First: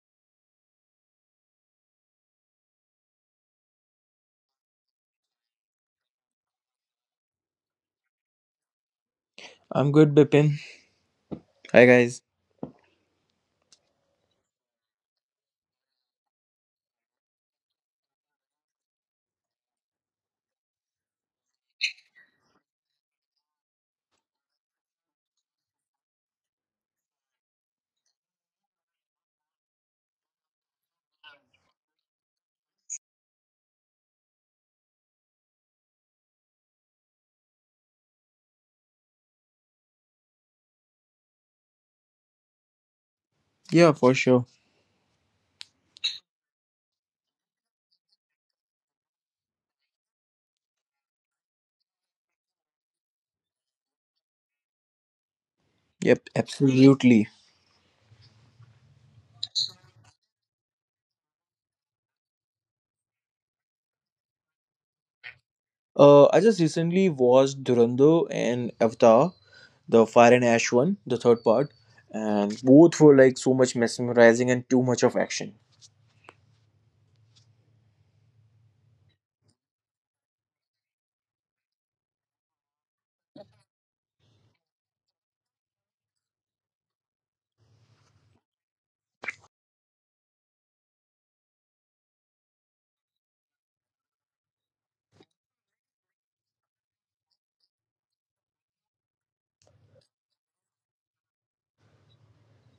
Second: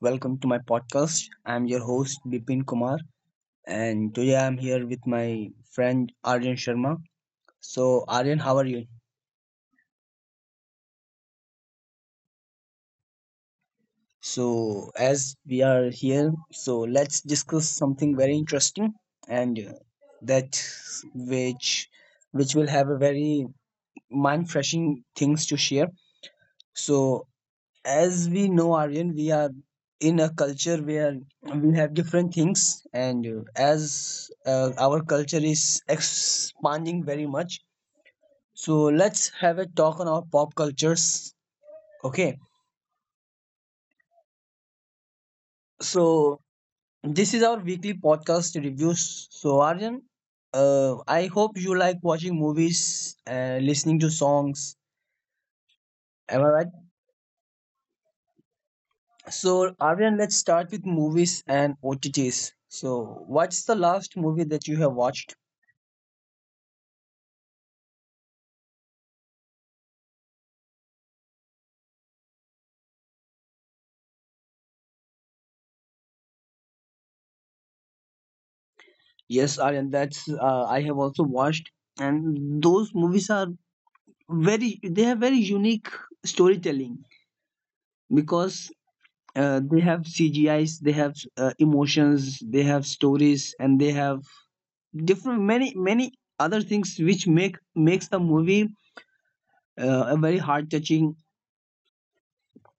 Welcome to my podcast. I'm your host Bipin Kumar, and today I'm here with my friend Aryan Sharma. So, Aryan, how are you? I'm good, Bipin. Hi, guys. So, as we are here, so let's discuss something very interesting, and that which which will have a very mind-freshing things to share. So, as we know aryan, we are in a culture where we have different things, and as our culture is expanding very much, so let's have a talk on our pop cultures, okay. Yeah, for sure. So this is our weekly podcast reviews. So aryan, I hope you like watching movies and listening to songs. Yep, Am I right? absolutely. So aryan, let's start with movies and otts. So what's the last movie that you have watched? I just recently watched Durando and Avatar, the Fire and Ash one, the third part, and both were like so much mesmerizing and too much of action. Yes, Aryan, that's I have also watched, and those movies are very, they have very unique storytelling, because they have CGIs, they have emotions, they have stories, and they have different many many other things which makes the movie a very heart touching.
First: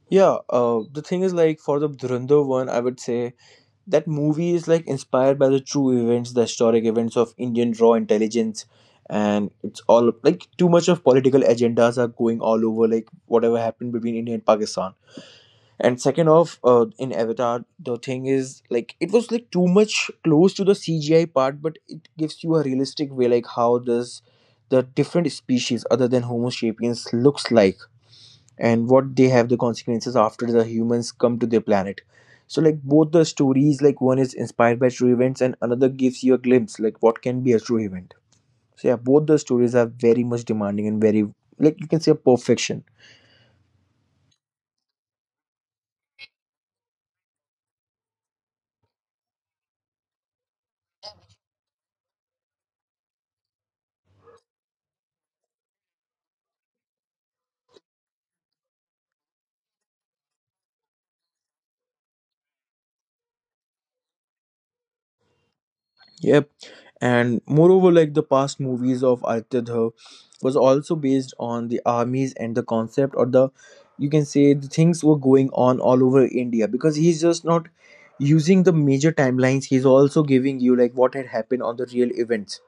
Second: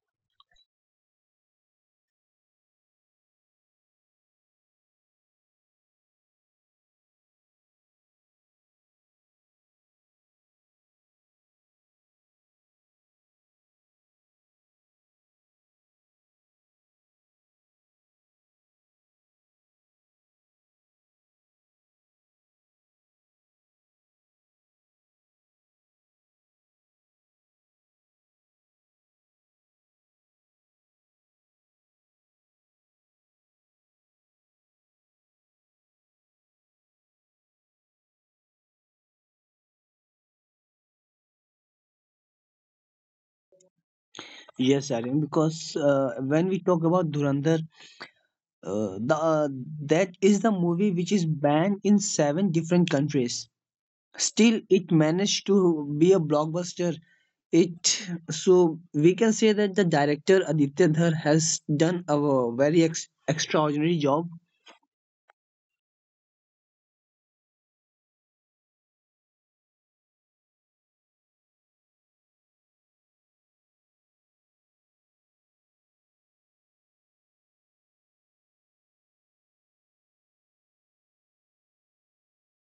Yeah, the thing is like for the Durando one, I would say that movie is like inspired by the true events, the historic events of Indian raw intelligence, and it's all like too much of political agendas are going all over, like whatever happened between India and Pakistan, and second off, in Avatar the thing is like it was like too much close to the CGI part, but it gives you a realistic way like how does the different species other than homo sapiens looks like, and what they have the consequences after the humans come to their planet. So like both the stories, like one is inspired by true events and another gives you a glimpse like what can be a true event. So yeah, both the stories are very much demanding and very, like you can say, perfection. Yes, Aryan, because when we talk about Dhurandhar, the that is the movie which is banned in seven different countries. Still, it managed to be a blockbuster. It so we can say that the director Aditya Dhar has done a very extraordinary job. Yeah, and moreover like the past movies of Altidha was also based on the armies and the concept, or the, you can say, the things were going on all over India, because he's just not using the major timelines, he's also giving you like what had happened on the real events,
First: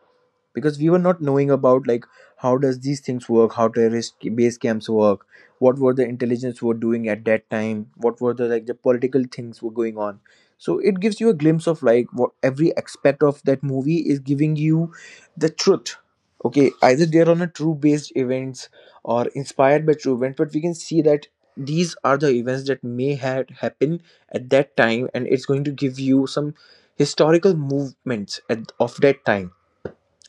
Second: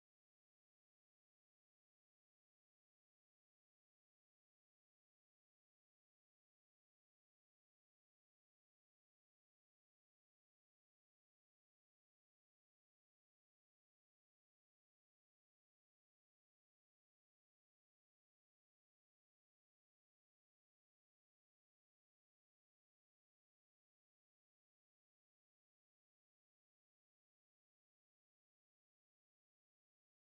because we were not knowing about like how does these things work, how terrorist base camps work, what were the intelligence were doing at that time, what were the, like the political things were going on. So it gives you a glimpse of like what every aspect of that movie is giving you the truth. Okay, either they're on a true based events or inspired by true events, but we can see that these are the events that may have happened at that time, and it's going to give you some historical movements at, of that time.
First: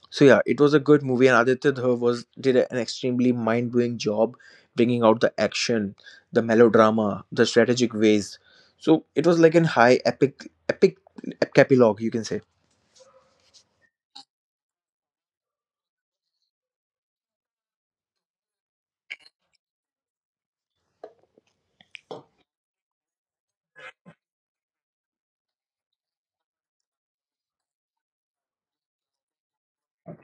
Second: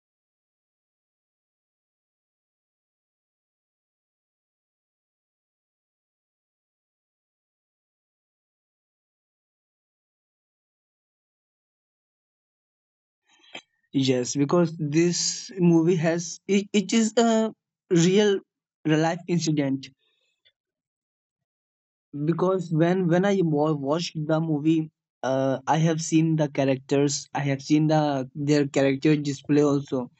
So yeah, it was a good movie, and Aditya Dhar was did an extremely mind-blowing job bringing out the action, the melodrama, the strategic ways. So it was like an high epic, epic epilogue, you can say. Yes, because this movie has it, it is a real real life incident. Because when I watched the movie, I have seen the characters, I have seen the their character display also,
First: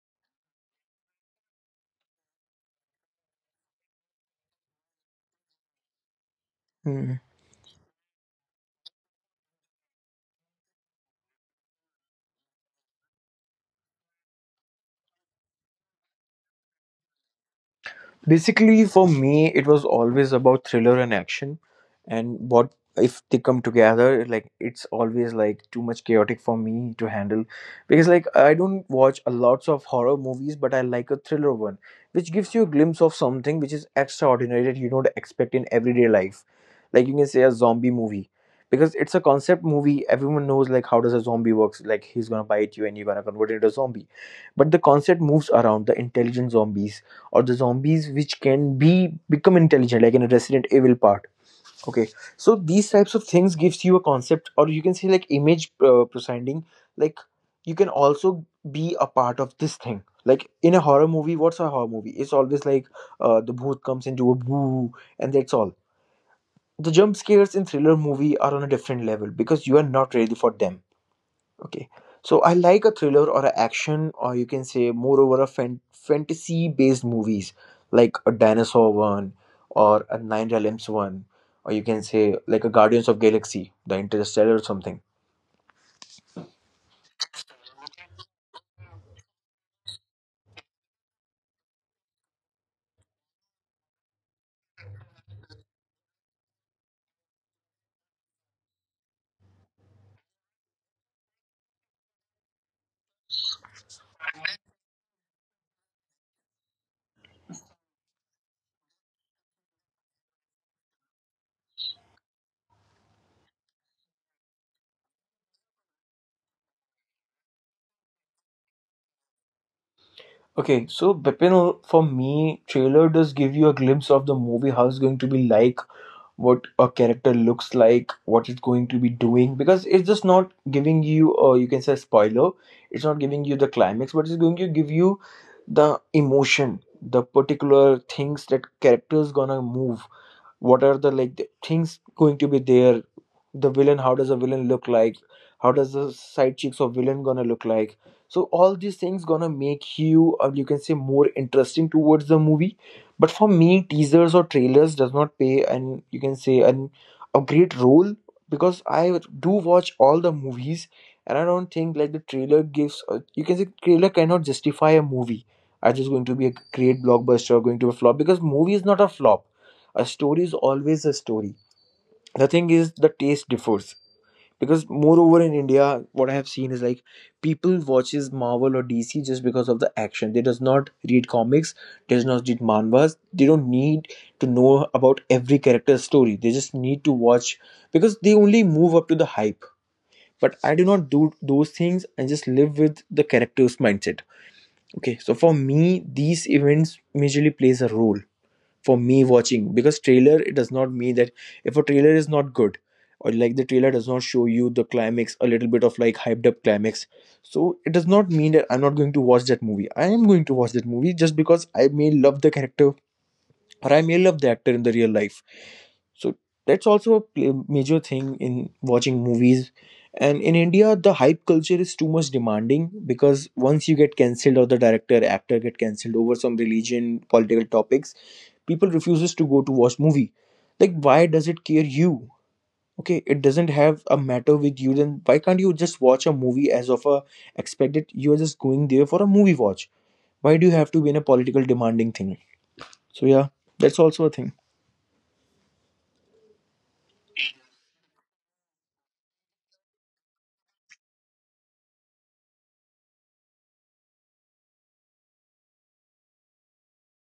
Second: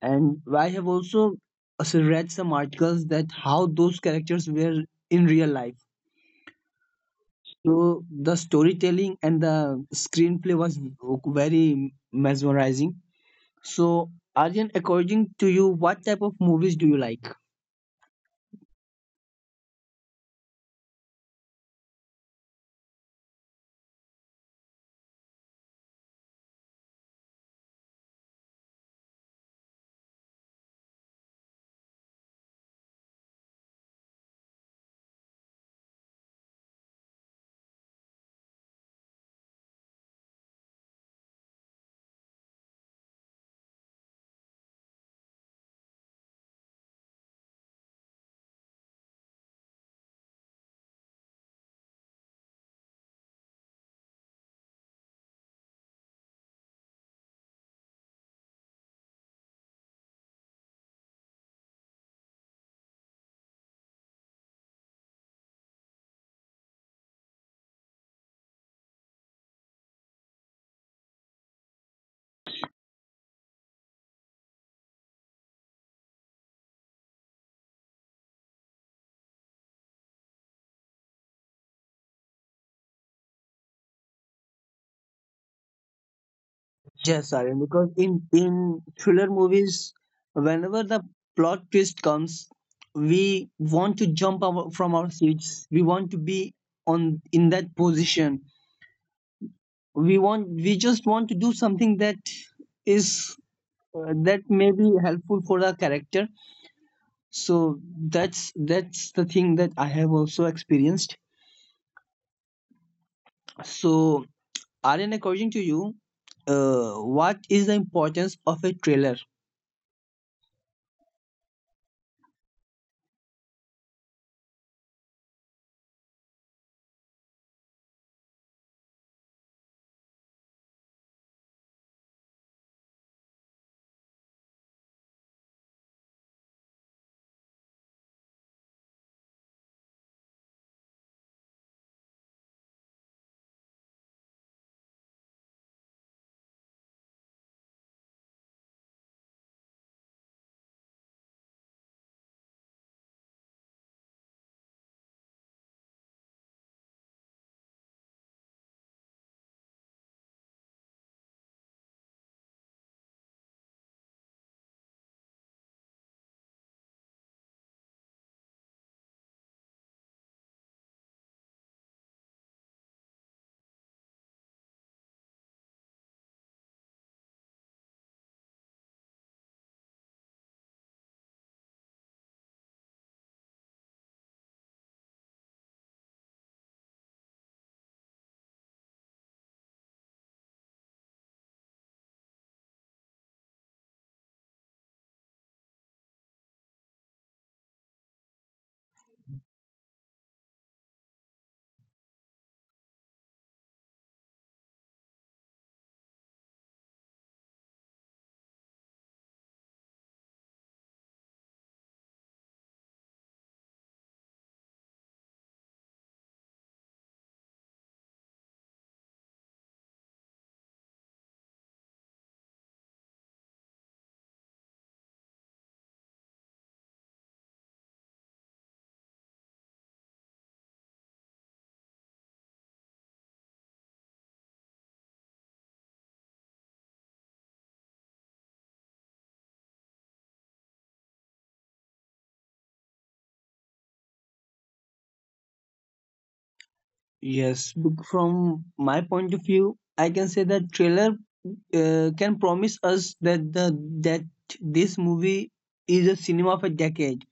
and I have also read some articles that how those characters were in real life. Mhm. So the storytelling and the screenplay was very mesmerizing. So Arjun, according to you, what type of movies do you like? Basically, for me, it was always about thriller and action, and what if they come together? Like it's always like too much chaotic for me to handle, because like I don't watch a lots of horror movies, but I like a thriller one, which gives you a glimpse of something which is extraordinary that you don't expect in everyday life. Like you can say a zombie movie, because it's a concept movie. Everyone knows like how does a zombie works. Like he's gonna bite you and you're gonna convert into a zombie, but the concept moves around the intelligent zombies or the zombies which can be become intelligent, like in a Resident Evil part. Okay, so these types of things gives you a concept, or you can say like image proceeding, like you can also be a part of this thing. Like in a horror movie, what's a horror movie? It's always like the booth comes into a boo and that's all. The jump scares in thriller movie are on a different level because you are not ready for them. Okay. So I like a thriller or an action, or you can say moreover a fantasy based movies, like a dinosaur one or a Nine Realms one, or you can say like a Guardians of Galaxy, the Interstellar or something. Yes, Arjun, because in thriller movies, whenever the plot twist comes, we want to jump our, from our seats. We want to be on in that position, we just want to do something that is that may be helpful for our character. So that's the thing that I have also experienced. So aryan, according to you, what is the importance of a trailer? Okay, so Bipin, for me, trailer does give you a glimpse of the movie, how it's going to be like, what a character looks like, what it's going to be doing, because it's just not giving you, you can say, spoiler. It's not giving you the climax, but it's going to give you the emotion, the particular things that character is gonna move, what are the, like the things going to be there, the villain, how does a villain look like, how does the side chicks of villain gonna look like. So all these things gonna make you, or you can say, more interesting towards the movie. But for me, teasers or trailers does not pay and, you can say, an a great role, because I do watch all the movies, and I don't think like the trailer gives a, you can say, trailer cannot justify a movie are just going to be a great blockbuster or going to be a flop, because movie is not a flop, a story is always a story. The thing is the taste differs, because moreover in India, what I have seen is like people watches Marvel or DC just because of the action. They does not read comics, does not read manhwas, they don't need to know about every character's story. They just need to watch because they only move up to the hype. But I do not do those things and just live with the character's mindset. Okay, so for me these events majorly plays a role for me watching, because trailer, it does not mean that if a trailer is not good, or like the trailer does not show you the climax a little bit of like hyped up climax, so it does not mean that I'm not going to watch that movie. I am going to watch that movie just because I may love the character, or I may love the actor in the real life. So that's also a major thing in watching movies. And in India, the hype culture is too much demanding, because once you get cancelled, or the director actor get cancelled over some religion political topics, people refuses to go to watch movie. Like, why does it care you? Okay, it doesn't have a matter with you, then why can't you just watch a movie as of a expected? You are just going there for a movie watch. Why do you have to be in a political demanding thing? So yeah, that's also a thing. Yes, from my point of view I can say that trailer can promise us that the that this movie is a cinema of a decade,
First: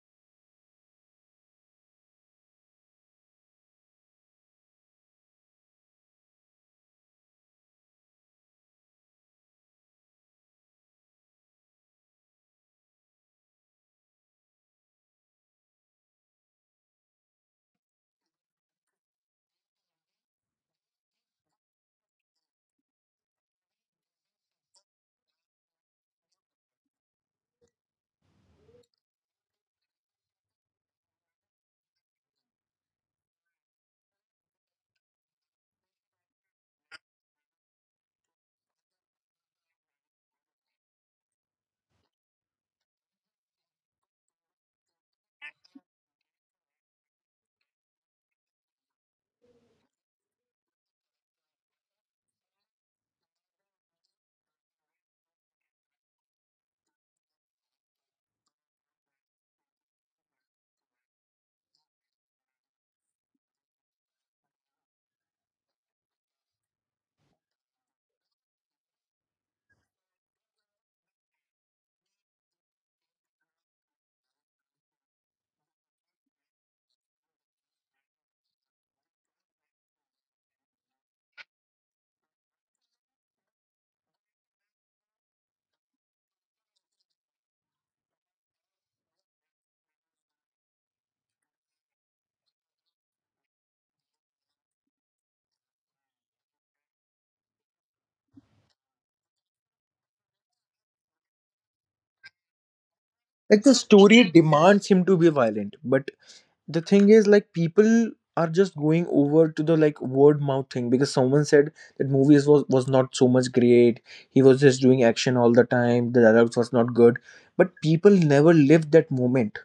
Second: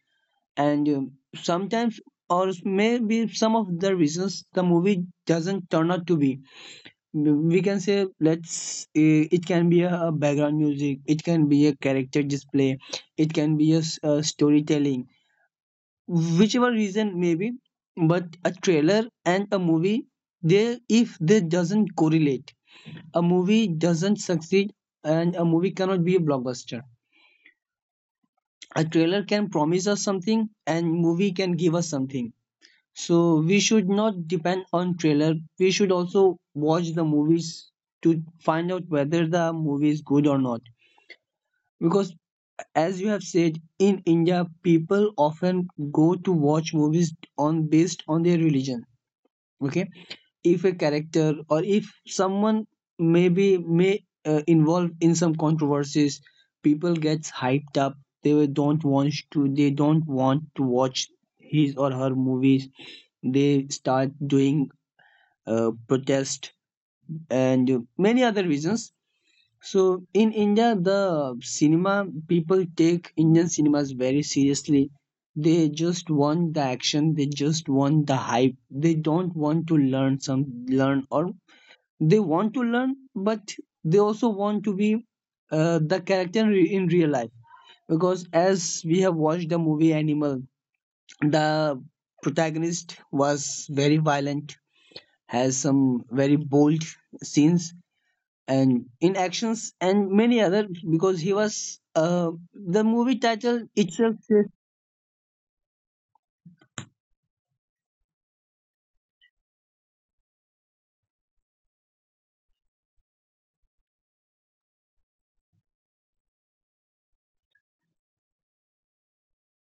and sometimes or maybe some of the reasons the movie doesn't turn out to be, we can say, let's it can be a background music, it can be a character display, it can be a storytelling, whichever reason maybe, but a trailer and a movie, they, if they doesn't correlate, a movie doesn't succeed, and a movie cannot be a blockbuster. A trailer can promise us something and movie can give us something. So we should not depend on trailer. We should also watch the movies to find out whether the movie is good or not. Because, as you have said, in India, people often go to watch movies on based on their religion. Okay, if a character or if someone maybe may involve in some controversies, people gets hyped up. They will- don't want to. They don't want to watch his or her movies. They start doing protest, and many other reasons. So in India, the cinema people take Indian cinemas very seriously. They just want the action. They just want the hype. They don't want to learn some learn, or they want to learn, but they also want to be the character in real life. Because as we have watched the movie Animal, the protagonist was very violent, has some very bold scenes and in actions and many other, because he was the movie Like, title the itself story says. demands him to be violent, but the thing is like people are just going over to the like word mouth thing, because someone said that movies was not so much great, he was just doing action all the time, the dialogues was not good. But people never lived that moment.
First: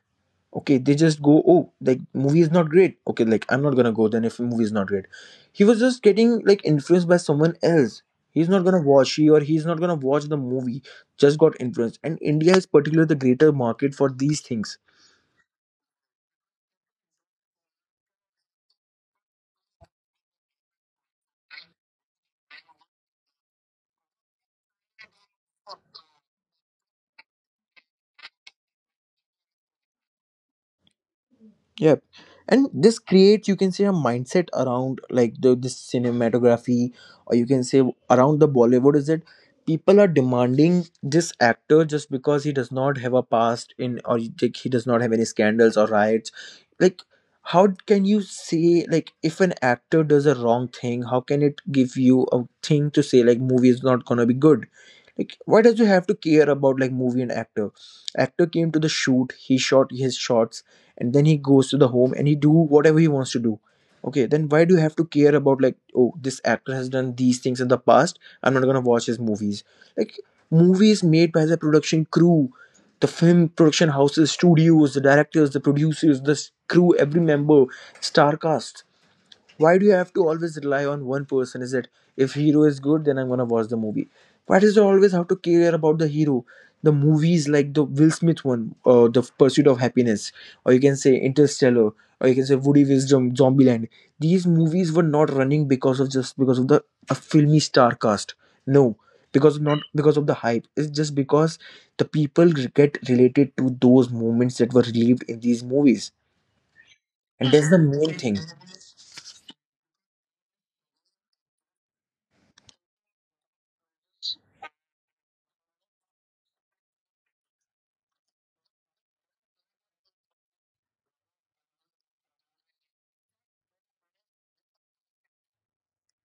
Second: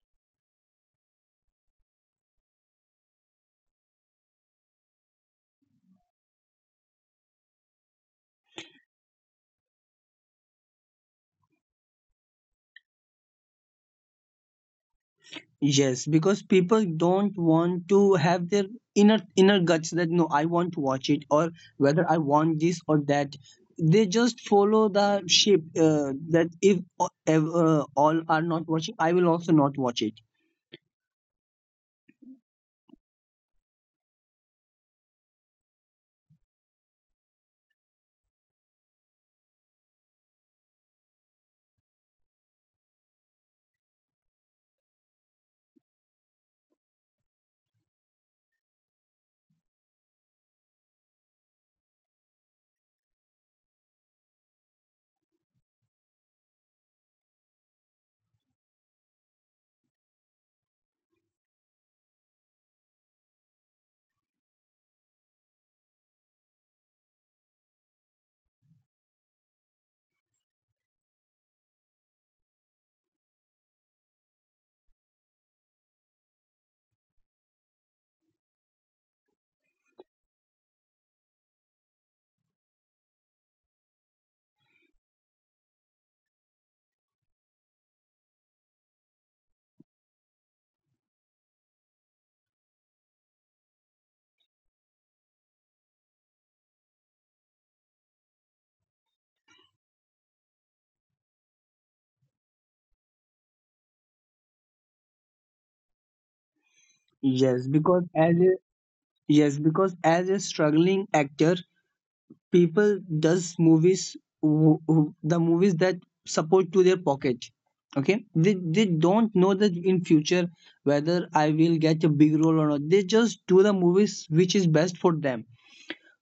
Okay, they just go, oh, like movie is not great, okay, like I'm not gonna go then. If movie is not great, he was just getting like influenced by someone else, he's not gonna watch. He's not gonna watch the movie, just got influenced, and India is particularly the greater market for these things. Yes, because people don't want to have their inner guts that no, I want to watch it, or whether I want this or that. They just follow the ship, that if all are not watching, I will also not watch it. Yep. And this creates, you can say, a mindset around like the this cinematography, or you can say around the Bollywood, is that people are demanding this actor just because he does not have a past in, or like he does not have any scandals or riots. Like, how can you say like if an actor does a wrong thing, how can it give you a thing to say like movie is not gonna be good? Like, why does you have to care about like movie and actor? Actor came to the shoot, he shot his shots, and then he goes to the home and he do whatever he wants to do. Okay, then why do you have to care about like, oh, this actor has done these things in the past, I'm not gonna watch his movies. Like, movies made by the production crew, the film production houses, studios, the directors, the producers, the crew, every member, star cast, why do you have to always rely on one person? Is it if hero is good, then I'm gonna watch the movie? Why does it always have to care about the hero? The movies like the Will Smith one, The Pursuit of Happiness, or you can say Interstellar, or you can say Woody Wisdom Zombieland, these movies were not running because of, just because of the a filmy star cast. No, because not because of the hype, it's just because the people get related to those moments that were relieved in these movies, and yes that's the because main thing. as a yes, because as a struggling actor, people does movies the movies that support to their pocket, okay. They don't know that in future whether I will get a big role or not. They just do the movies which is best for them.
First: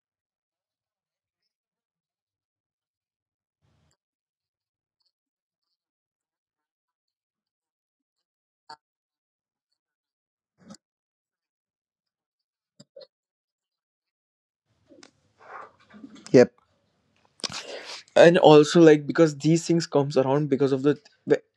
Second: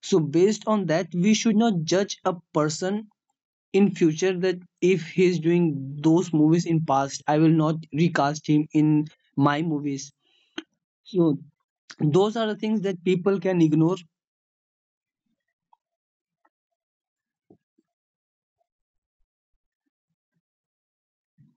So based on that we should not judge a person in future, that if he is doing those movies in past, I will not recast him in my movies. So those are the things that people can ignore. Yep. And also, like, because these things comes around because of the,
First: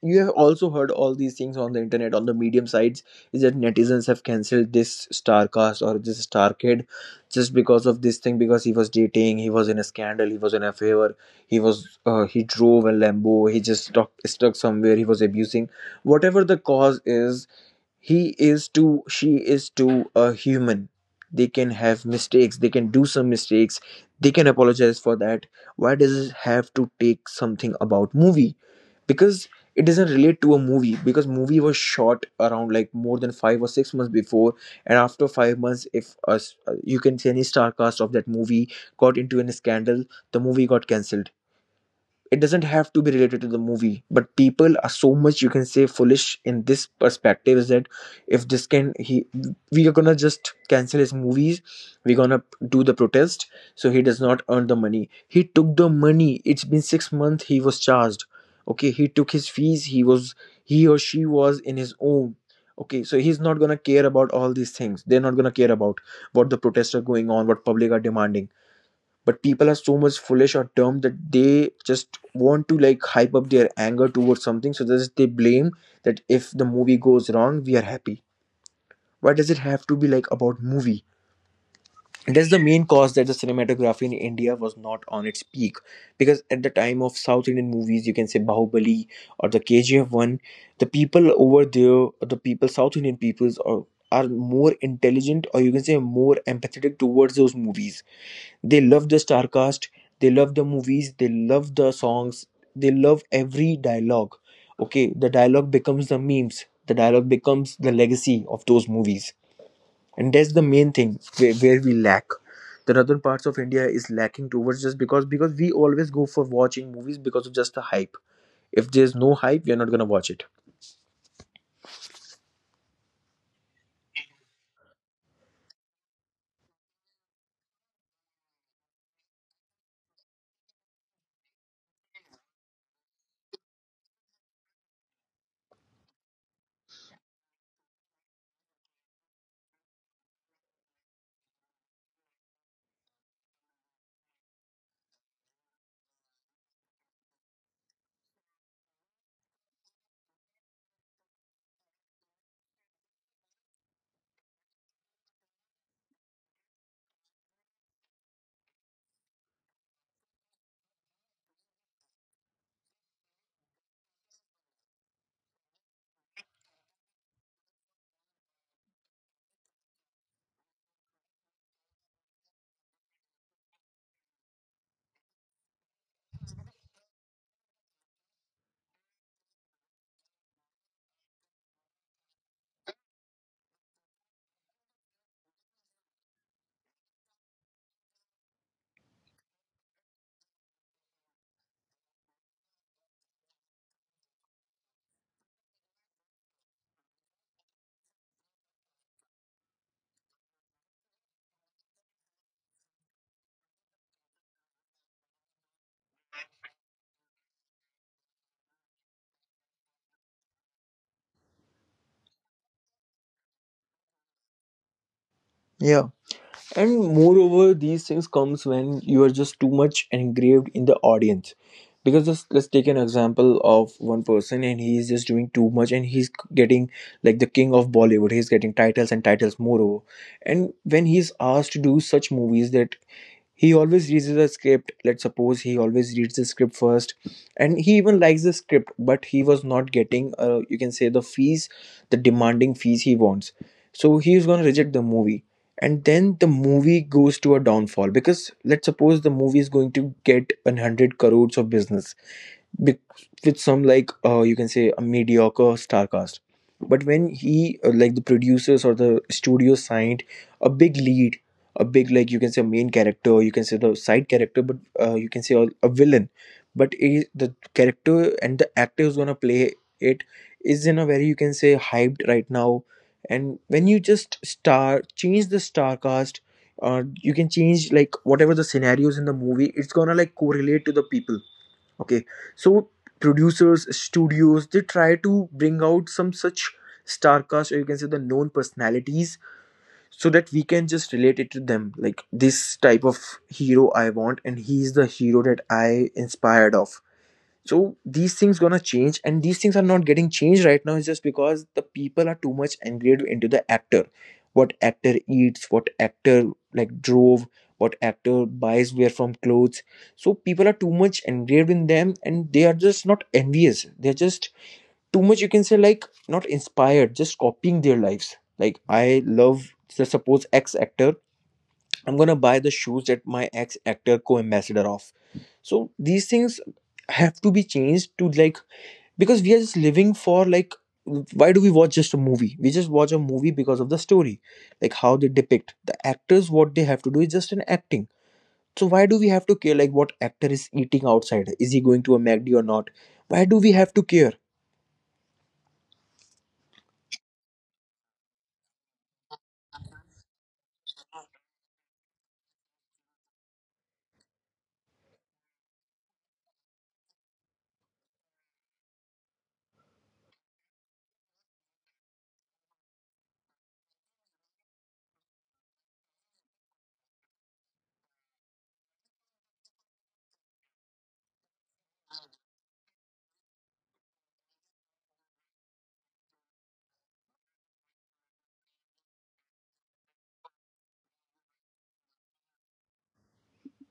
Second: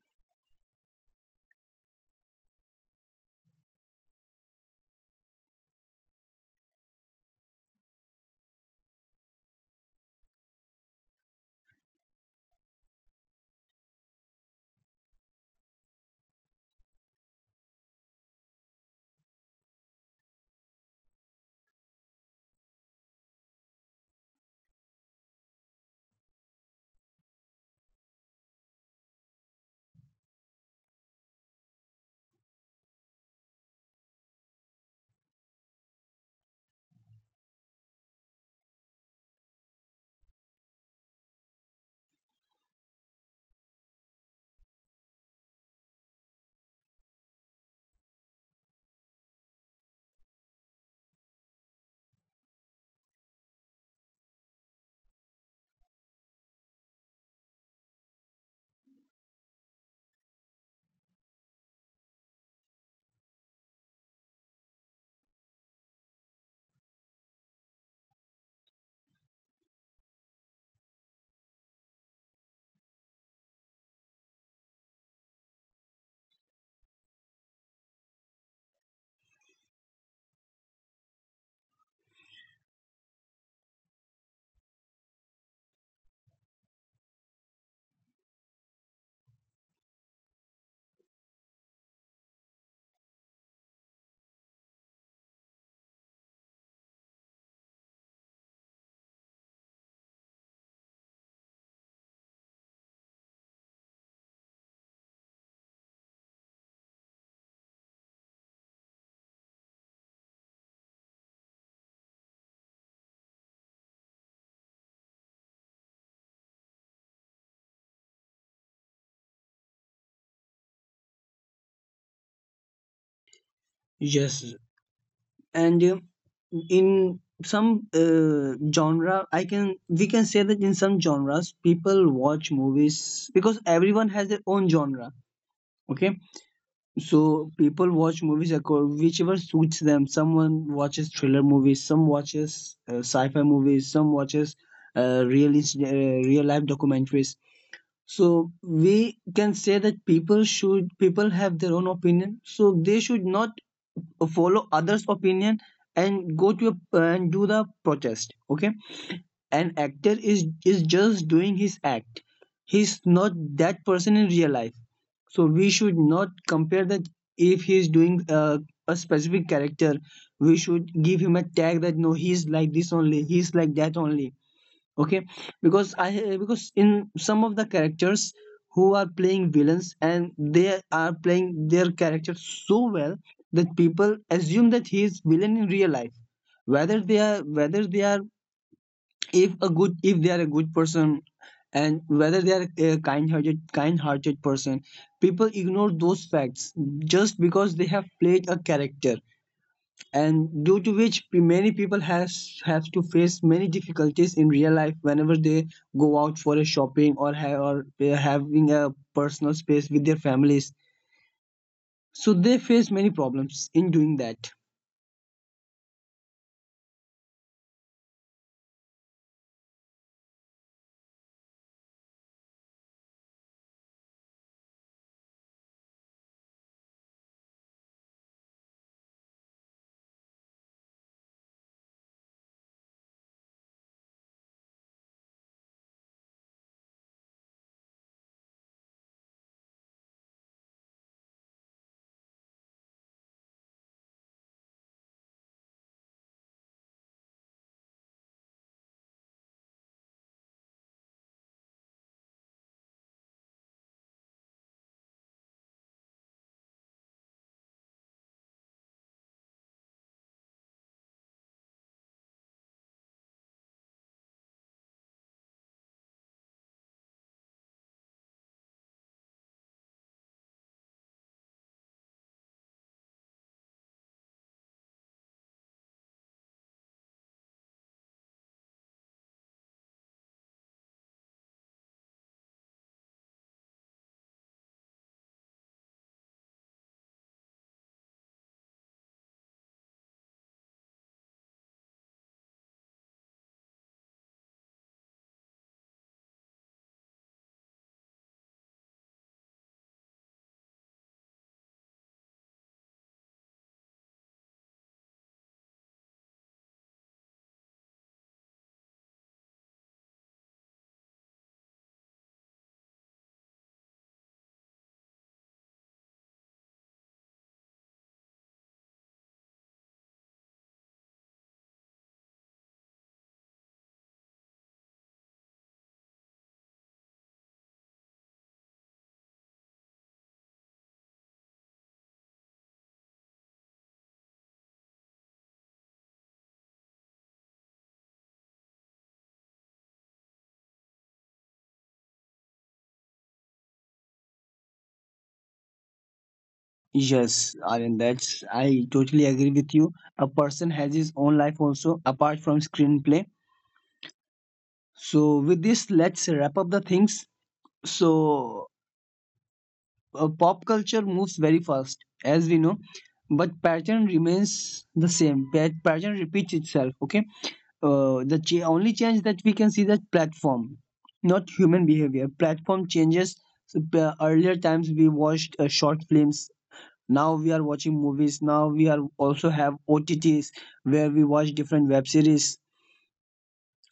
you have also heard all these things on the internet, on the medium sites, is that netizens have cancelled this starcast or this star kid just because of this thing, because he was dating, he was in a scandal, he was in a favor, he was he drove a lambo, he just stuck somewhere, he was abusing, whatever the cause is. He is too, she is too a human. They can have mistakes, they can do some mistakes, they can apologize for that. Why does it have to take something about movie? Because it doesn't relate to a movie, because movie was shot around like more than 5 or 6 months before, and after 5 months, if us, you can say, any star cast of that movie got into any scandal, the movie got cancelled. It doesn't have to be related to the movie, but people are so much, you can say, foolish in this perspective, is that if this can he, we are gonna just cancel his movies, we're gonna do the protest, so he does not earn the money. He took the money, it's been 6 months, he was charged. Okay, he took his fees, he was, he or she was in his own. Okay, so he's not gonna care about all these things, they're not gonna care about what the protests are going on, what public are demanding. But people are so much foolish or dumb that they just want to, like, hype up their anger towards something, so that they blame that if the movie goes wrong, we are happy. Why does it have to be like about movie? It is the main cause that the cinematography in India was not on its peak, because at the time of South Indian movies, you can say Bahubali or the KGF one, the people over there, the people, South Indian peoples are more intelligent, or you can say more empathetic towards those movies. They love the star cast, they love the movies, they love the songs, they love every dialogue. Okay, the dialogue becomes the memes, the dialogue becomes the legacy of those movies, and that's the main thing where we lack. The northern parts of India is lacking towards, just because we always go for watching movies because of just the hype. If there's no hype, we're not gonna watch it. Yes, and in some genre, I can, we can say that in some genres people watch movies because everyone has their own genre, okay. So people watch movies according whichever suits them. Someone watches thriller movies, some watches sci-fi movies, some watches real life documentaries. So we can say that people should, people have their own opinion, so they should not follow others opinion and go to a, and do the protest, okay. An actor is just doing his act. He's not that person in real life. So we should not compare that if he's doing a specific character, we should give him a tag that no, he's like this only, he's like that only, okay. Because I, because in some of the characters who are playing villains and they are playing their character so well that people assume that he is villain in real life. Whether they are, whether they are, if a good, if they are a good person, and whether they are a kind-hearted person, people ignore those facts just because they have played a character. And due to which many people has have to face many difficulties in real life, whenever they go out for a shopping or they are having a personal space with their families, so they face many problems in doing that. Yeah. And moreover, these things comes when you are just too much engraved in the audience, because just, let's take an example of one person, and he is just doing too much, and he's getting like the king of Bollywood, he's getting titles and titles moreover. And when he's asked to do such movies, that he always reads the script, let's suppose, he always reads the script first, and he even likes the script, but he was not getting, you can say, the fees, the demanding fees he wants, so he is going to reject the movie. And then the movie goes to a downfall, because let's suppose the movie is going to get an 100 crores of business, be- with some like, you can say, a mediocre star cast. But when he, like, the producers or the studio signed a big lead, a big, like, you can say a main character, or you can say the side character, but, you can say a villain. But he, the character and the actor who's gonna play it, is in a very, you can say, hyped right now. And when you just star change the star cast, you can change, like, whatever the scenarios in the movie, it's gonna like correlate to the people. Okay, so producers, studios, they try to bring out some such star cast, or you can say the known personalities, so that we can just relate it to them, like this type of hero I want, and he is the hero that I inspired of. So these things gonna change, and these things are not getting changed right now. It's just because the people are too much engraved into the actor, what actor eats, what actor, like, drove, what actor buys where from clothes. So people are too much engraved in them, and they are just not envious, they're just too much, you can say, like, not inspired, just copying their lives, like, I love, so suppose X actor, I'm gonna buy the shoes that my ex actor co ambassador of. So these things have to be changed to, like, because we are just living for, like, why do we watch just a movie? We just watch a movie because of the story, like how they depict the actors. What they have to do is just an acting. So why do we have to care, like, what actor is eating outside? Is he going to a MACD or not? Why do we have to care? Yes aryan, that's, I totally agree with you. A person has his own life also apart from screenplay. So with this, let's wrap up the things. So pop culture moves very fast, as we know, but pattern remains the same. Pattern repeats itself. Okay, only change that we can see that platform, not human behavior. Platform changes. So, earlier times we watched short films. Now we are watching movies. Now we are also have OTTs where we watch different web series.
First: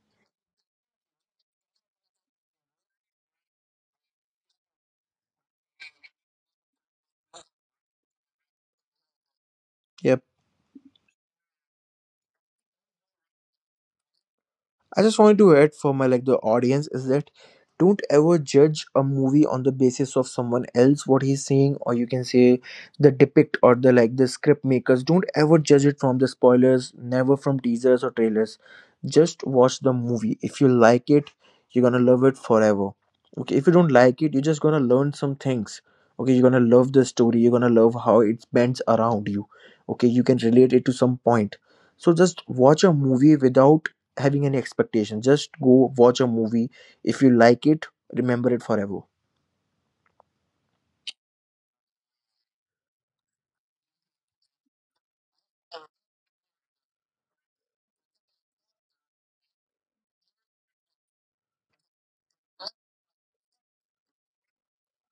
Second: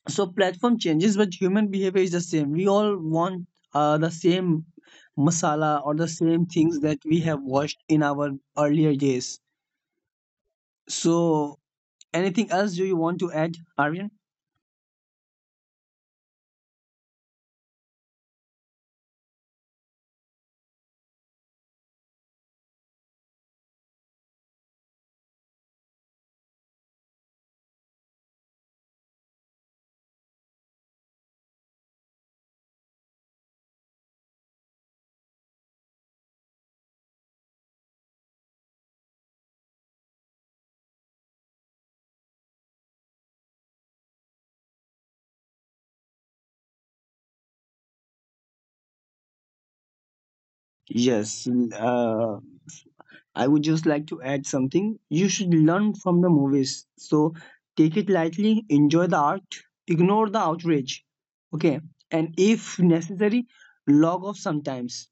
So platform changes but human behavior is the same. We all want the same masala or the same things that we have watched in our earlier days. Yep. So anything else do you want to add aryan? I just wanted to add for my, like, the audience is that, don't ever judge a movie on the basis of someone else, what he's saying, or you can say the depict, or the, like, the script makers. Don't ever judge it from the spoilers, never from teasers or trailers. Just watch the movie, if you like it, you're gonna love it forever. Okay, if you don't like it, you're just gonna learn some things. Okay, you're gonna love the story, you're gonna love how it bends around you. Okay, you can relate it to some point. So just watch a movie without having any expectation. Just go watch a movie, if you like it, remember it forever. Yes, uh, I would just like to add something. You should learn from the movies. So take it lightly, enjoy the art, ignore the outrage. Okay, and if necessary, log off sometimes.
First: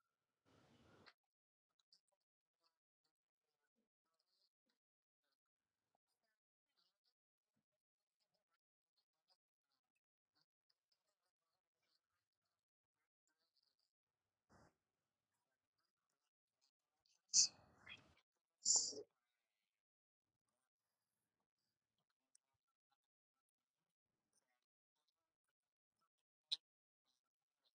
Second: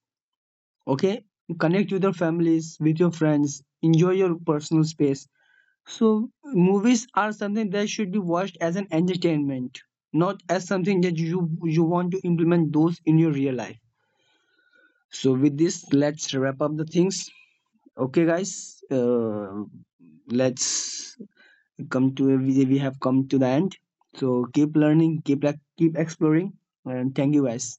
Okay, connect with your families, with your friends, enjoy your personal space. So movies are something that should be watched as an entertainment, not as something that you want to implement those in your real life. So with this, let's wrap up the things. Okay guys, uh, let's come to, we have come to the end. So keep learning, keep, keep exploring, and thank you guys.